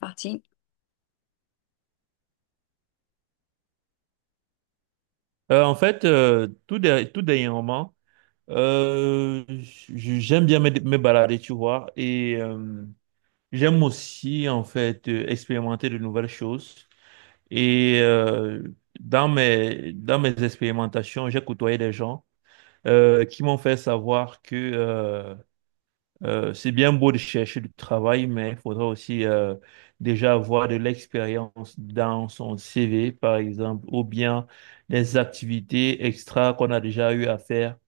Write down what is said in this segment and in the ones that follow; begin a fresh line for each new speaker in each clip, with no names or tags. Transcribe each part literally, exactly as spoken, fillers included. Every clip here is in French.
Partie.
Euh, en fait, euh, tout, derrière tout dernièrement, euh, j- j'aime bien me, me balader, tu vois, et euh, j'aime aussi, en fait, euh, expérimenter de nouvelles choses. Et euh, dans mes, dans mes expérimentations, j'ai côtoyé des gens euh, qui m'ont fait savoir que euh, euh, c'est bien beau de chercher du travail, mais il faudra aussi euh, déjà avoir de l'expérience dans son C V, par exemple, ou bien des activités extra qu'on a déjà eu à faire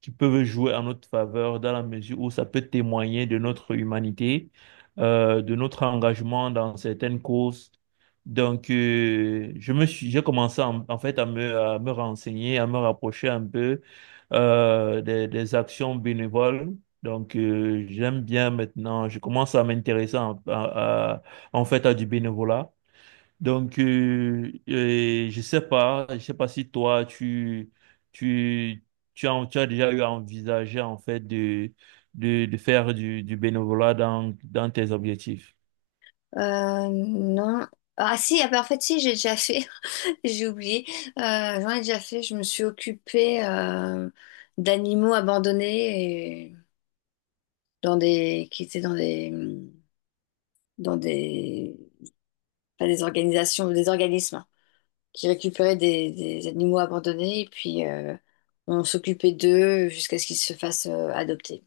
qui peuvent jouer en notre faveur dans la mesure où ça peut témoigner de notre humanité, euh, de notre engagement dans certaines causes. Donc, euh, je me suis, j'ai commencé en, en fait à me, à me renseigner, à me rapprocher un peu euh, des, des actions bénévoles donc, euh, j'aime bien maintenant, je commence à m'intéresser en, à- à- en fait à du bénévolat. Donc, euh, euh, je sais pas, je sais pas si toi, tu, tu, tu as, tu as déjà eu à envisager en fait de, de, de faire du, du bénévolat dans, dans tes objectifs.
Euh, non. Ah si, ah bah, en fait si, j'ai déjà fait. J'ai oublié. Euh, j'en ai déjà fait. Je me suis occupée euh, d'animaux abandonnés et dans des qui étaient dans des dans des pas des organisations, des organismes hein. Qui récupéraient des, des animaux abandonnés et puis euh, on s'occupait d'eux jusqu'à ce qu'ils se fassent euh, adopter.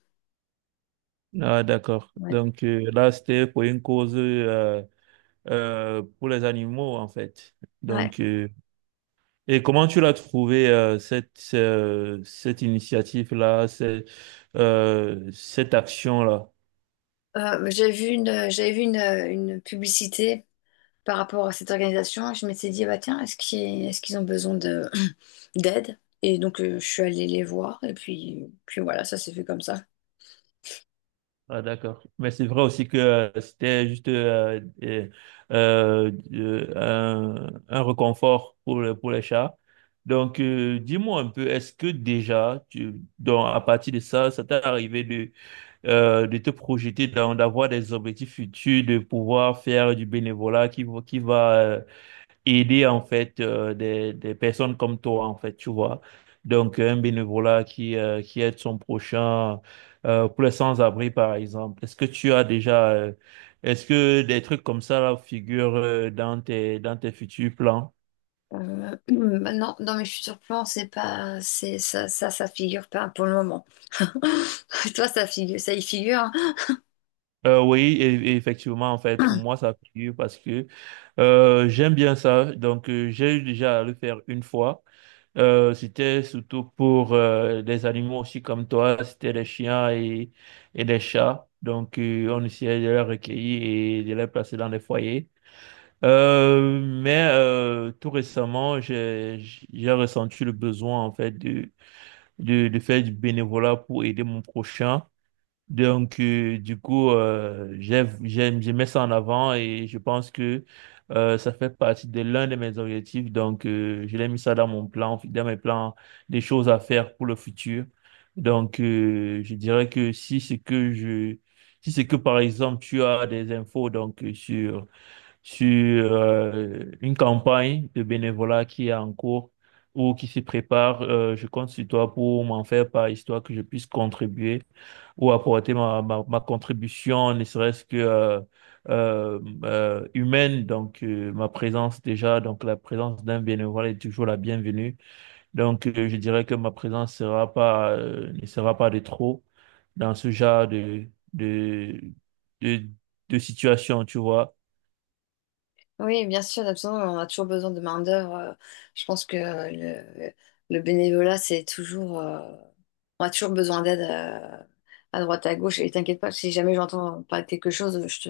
Ah, d'accord.
Ouais.
Donc, euh, là, c'était pour une cause euh, euh, pour les animaux en fait.
Ouais.
Donc, euh, Et comment tu l'as trouvé euh, cette euh, cette initiative-là, cette euh, cette action-là?
Euh, j'ai vu une j'avais vu une, une publicité par rapport à cette organisation. Je m'étais dit, bah tiens, est-ce qu'ils est-ce qu'ils ont besoin de d'aide? Et donc, euh, je suis allée les voir, et puis, puis voilà, ça s'est fait comme ça.
Ah d'accord. Mais c'est vrai aussi que euh, c'était juste euh, euh, euh, euh, un, un réconfort pour le- pour les chats. Donc euh, dis-moi un peu, est-ce que déjà tu donc à partir de ça, ça t'est arrivé de euh, de te projeter dans d'avoir des objectifs futurs, de pouvoir faire du bénévolat qui va- qui va euh, aider en fait euh, des, des personnes comme toi en fait, tu vois. Donc un bénévolat qui, euh, qui aide son prochain euh, pour les sans-abri par exemple. Est-ce que tu as déjà euh, est-ce que des trucs comme ça là, figurent euh, dans tes dans tes futurs plans?
Euh, maintenant, dans mes futurs plans, c'est pas, c'est ça, ça, ça figure pas pour le moment. Toi, ça figure, ça y figure.
Euh, oui, et- et effectivement, en fait, pour
Hein.
moi, ça figure parce que euh, j'aime bien ça. Donc, euh, j'ai eu déjà à le faire une fois. Euh, c'était surtout pour euh, des animaux aussi comme toi, c'était les chiens et, et les chats. Donc, euh, on essayait de les recueillir et de les placer dans des foyers. Euh, mais euh, tout récemment, j'ai j'ai ressenti le besoin en fait de, de, de faire du bénévolat pour aider mon prochain. Donc, euh, du coup, euh, j'ai- j'aime, je mets ça en avant et je pense que euh, ça fait partie de l'un de mes objectifs. Donc, euh, je l'ai mis ça dans mon plan, dans mes plans, des choses à faire pour le futur. Donc, euh, je dirais que si c'est que je, si c'est que par exemple tu as des infos donc euh, sur sur euh, une campagne de bénévolat qui est en cours ou qui se prépare. Euh, je compte sur toi pour m'en faire part, histoire que je puisse contribuer ou apporter ma, ma, ma contribution, ne serait-ce que euh, euh, euh, humaine. Donc, euh, ma présence déjà, donc la présence d'un bénévole est toujours la bienvenue. Donc, euh, je dirais que ma présence sera pas, euh, ne sera pas de trop dans ce genre de, de, de, de situation, tu vois.
Oui, bien sûr, absolument. On a toujours besoin de main-d'œuvre. Euh, Je pense que euh, le, le bénévolat, c'est toujours. Euh, on a toujours besoin d'aide euh, à droite, à gauche. Et t'inquiète pas, si jamais j'entends parler de quelque chose, je te,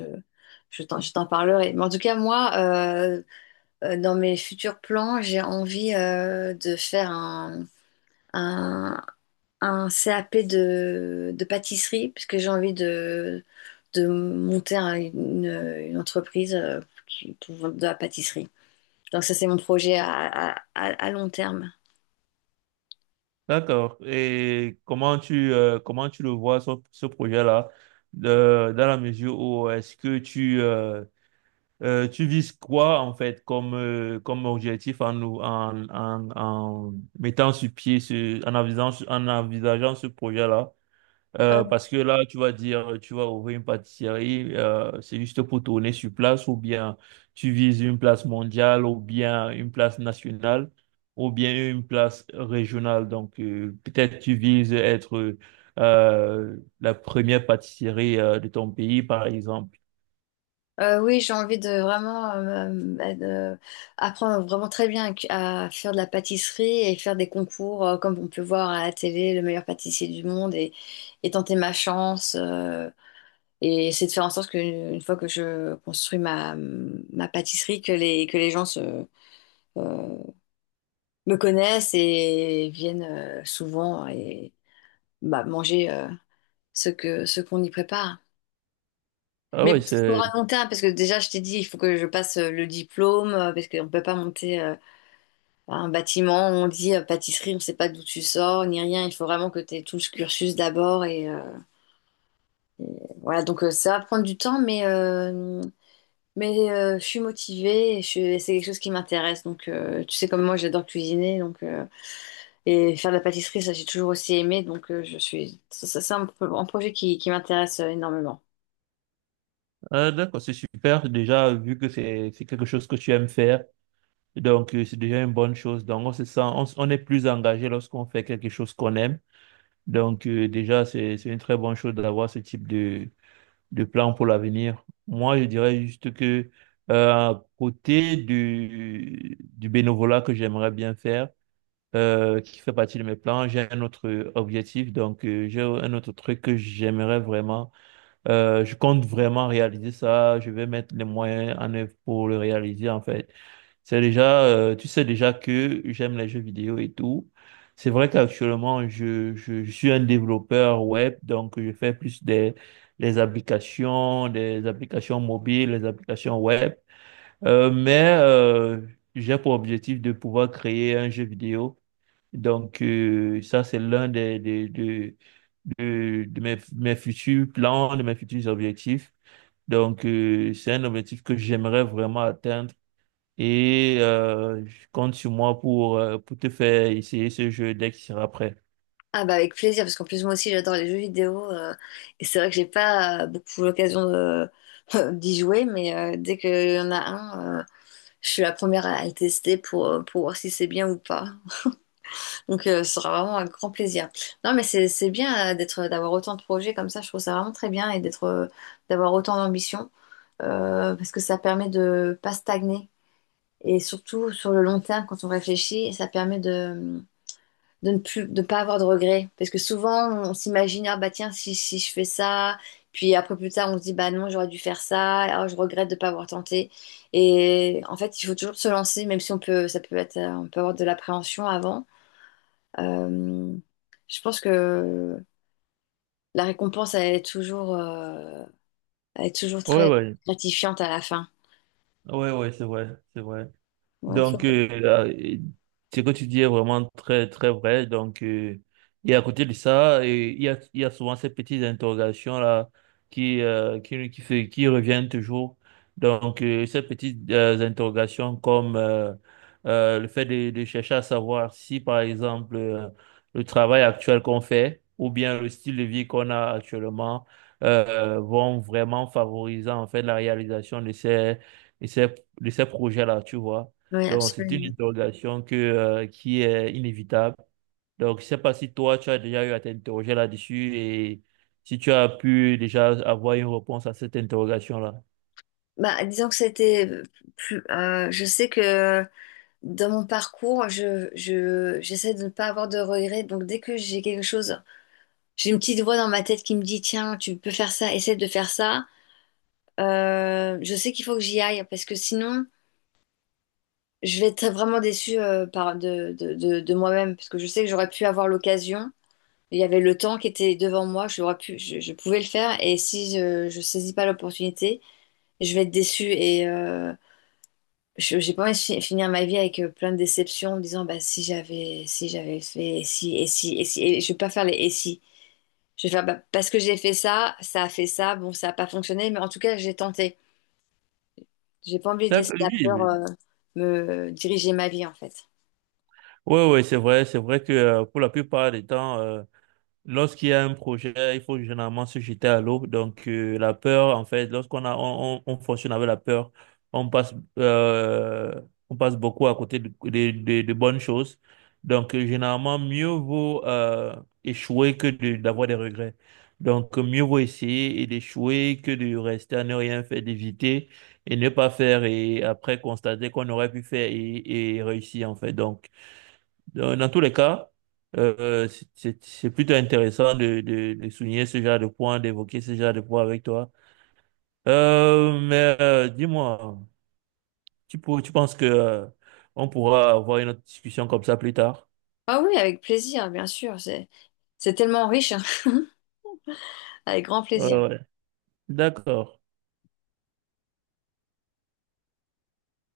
je t'en, je t'en parlerai. Mais en tout cas, moi, euh, euh, dans mes futurs plans, j'ai envie euh, de faire un, un, un C A P de, de pâtisserie, puisque j'ai envie de, de monter un- une, une entreprise euh, qui- pour de la pâtisserie. Donc ça, c'est mon projet à, à, à- à long terme.
D'accord. Et comment tu, euh, comment tu le vois, ce, ce projet-là, de- dans la mesure où est-ce que tu, euh, euh, tu vises quoi, en fait, comme, euh, comme objectif en, nous- en, en, en mettant sur pied, ce, en envisageant, en envisageant ce projet-là?
Euh,
Euh, parce que là, tu vas dire, tu vas ouvrir une pâtisserie, euh, c'est juste pour tourner sur place, ou bien tu vises une place mondiale, ou bien une place nationale, ou bien une place régionale. Donc, euh, peut-être tu vises être euh, la première pâtisserie euh, de ton pays, par exemple.
euh, oui, j'ai envie de vraiment euh, bah, de- apprendre vraiment très bien à, à faire de la pâtisserie et faire des concours euh, comme on peut voir à la télé, le meilleur pâtissier du monde et, et tenter ma chance. Euh, et c'est de faire en sorte qu'une fois que je construis ma, ma pâtisserie, que les, que les gens se, euh, me connaissent et viennent euh, souvent et, bah, manger euh, ce que ce qu'on y prépare.
Ah
Mais
oui,
bon, c'est pour
c'est
un long terme, parce que déjà, je t'ai dit, il faut que je passe euh, le diplôme, euh, parce qu'on ne peut pas monter euh, un bâtiment. On dit euh, pâtisserie, on ne sait pas d'où tu sors, ni rien. Il faut vraiment que tu aies tout ce cursus d'abord. Et, euh, et voilà, donc euh, ça va prendre du temps, mais, euh, mais euh, je suis motivée, et je, suis- c'est quelque chose qui m'intéresse. Donc, euh, tu sais, comme moi, j'adore cuisiner, donc, euh, et faire de la pâtisserie, ça, j'ai toujours aussi aimé. Donc, euh, je suis, ça, ça, c'est un, pro- un projet qui, qui m'intéresse euh, énormément.
ah, d'accord, c'est super. Déjà, vu que c'est c'est quelque chose que tu aimes faire, donc euh, c'est déjà une bonne chose. Donc, on se sent, on, s- on est plus engagé lorsqu'on fait quelque chose qu'on aime. Donc, euh, déjà, c'est, c'est une très bonne chose d'avoir ce type de, de plan pour l'avenir. Moi, je dirais juste que, euh, à côté du, du bénévolat que j'aimerais bien faire, euh, qui fait partie de mes plans, j'ai un autre objectif. Donc, euh, j'ai un autre truc que j'aimerais vraiment. euh, je compte vraiment réaliser ça. Je vais mettre les moyens en œuvre pour le réaliser, en fait. C'est déjà, euh, tu sais déjà que j'aime les jeux vidéo et tout. C'est vrai qu'actuellement, je, je, je suis un développeur web, donc je fais plus des, des applications, des applications mobiles, des applications web. Euh, mais euh, j'ai pour objectif de pouvoir créer un jeu vidéo. Donc euh, ça, c'est l'un des, des, de, de, de mes, mes futurs plans, de mes futurs objectifs. Donc euh, c'est un objectif que j'aimerais vraiment atteindre et euh, je compte sur moi pour, euh, pour te faire essayer ce jeu dès qu'il sera prêt.
Ah bah avec plaisir, parce qu'en plus moi aussi j'adore les jeux vidéo, euh, et c'est vrai que j'ai pas euh, beaucoup l'occasion de- d'y jouer, mais euh, dès qu'il y en a un, euh, je suis la première à le tester pour, euh, pour voir si c'est bien ou pas. Donc euh, ce sera vraiment un grand plaisir. Non mais c'est c'est bien euh, d'être d'avoir autant de projets comme ça, je trouve ça vraiment très bien et d'être euh, d'avoir autant d'ambition, euh, parce que ça permet de pas stagner et surtout sur le long terme quand on réfléchit, ça permet de ne plus, de pas avoir de regrets. Parce que souvent, on s'imagine, ah bah tiens, si, si je fais ça, puis après plus tard, on se dit, bah non, j'aurais dû faire ça, ah, je regrette de ne pas avoir tenté. Et en fait, il faut toujours se lancer, même si on peut, ça peut être, euh, on peut avoir de l'appréhension avant. Euh, je pense que la récompense, elle est toujours, euh, elle est toujours
Ouais,
très
ouais.
gratifiante à la fin.
Ouais, ouais, c'est vrai, c'est vrai.
Ouais,
Donc,
faut-
euh, euh, ce que tu dis est vraiment très, très vrai. Donc, euh, et à côté de ça, euh, il y a, il y a souvent ces petites interrogations-là qui, euh, qui, qui, se- qui reviennent toujours. Donc, euh, ces petites euh, interrogations comme euh, euh, le fait de, de chercher à savoir si, par exemple, euh, le travail actuel qu'on fait ou bien le style de vie qu'on a actuellement euh, vont vraiment favoriser en fait la réalisation de ces, de ces, de ces projets-là, tu vois.
ouais,
Donc, c'est une
absolument.
interrogation que, euh, qui est inévitable. Donc, je sais pas si toi, tu as déjà eu à t'interroger là-dessus et si tu as pu déjà avoir une réponse à cette interrogation-là.
Bah, disons que c'était plus, euh, je sais que dans mon parcours, je, je, j'essaie de ne pas avoir de regrets. Donc, dès que j'ai quelque chose, j'ai une petite voix dans ma tête qui me dit, tiens, tu peux faire ça, essaie de faire ça. Euh, je sais qu'il faut que j'y aille parce que sinon, je vais être vraiment déçue euh, par de, de, de, de moi-même parce que je sais que j'aurais pu avoir l'occasion. Il y avait le temps qui était devant moi, j'aurais pu, je, je pouvais le faire. Et si je, je saisis pas l'opportunité, je vais être déçue. Et, euh, Je j'ai pas envie de fi- finir ma vie avec euh, plein de déceptions en me disant bah si j'avais si j'avais fait et si et si et si et je vais pas faire les et si. Je vais faire bah, parce que j'ai fait ça, ça a fait ça, bon ça a pas fonctionné mais en tout cas j'ai tenté. J'ai pas envie de laisser
D'accord.
la
Oui,
peur
oui,
euh, me diriger ma vie en fait.
oui, oui, c'est vrai, c'est vrai que euh, pour la plupart des temps, euh, lorsqu'il y a un projet, il faut généralement se jeter à l'eau. Donc, euh, la peur, en fait, lorsqu'on a, on, on, on fonctionne avec la peur, on passe, euh, on passe beaucoup à côté de, de, de- de bonnes choses. Donc, euh, généralement, mieux vaut euh, échouer que de- d'avoir des regrets. Donc, euh, mieux vaut essayer et d'échouer que de rester à ne rien faire, d'éviter et ne pas faire et après constater qu'on aurait pu faire et, et réussir, en fait. Donc, donc, dans tous les cas, euh, c'est c'est- c'est plutôt intéressant de, de, de souligner ce genre de points, d'évoquer ce genre de points avec toi. Euh, mais euh, dis-moi, tu, pour- tu penses que euh, on pourra avoir une autre discussion comme ça plus tard?
Ah oui, avec plaisir bien sûr, c'est c'est tellement riche, hein. Avec grand
Ouais,
plaisir.
ouais. D'accord.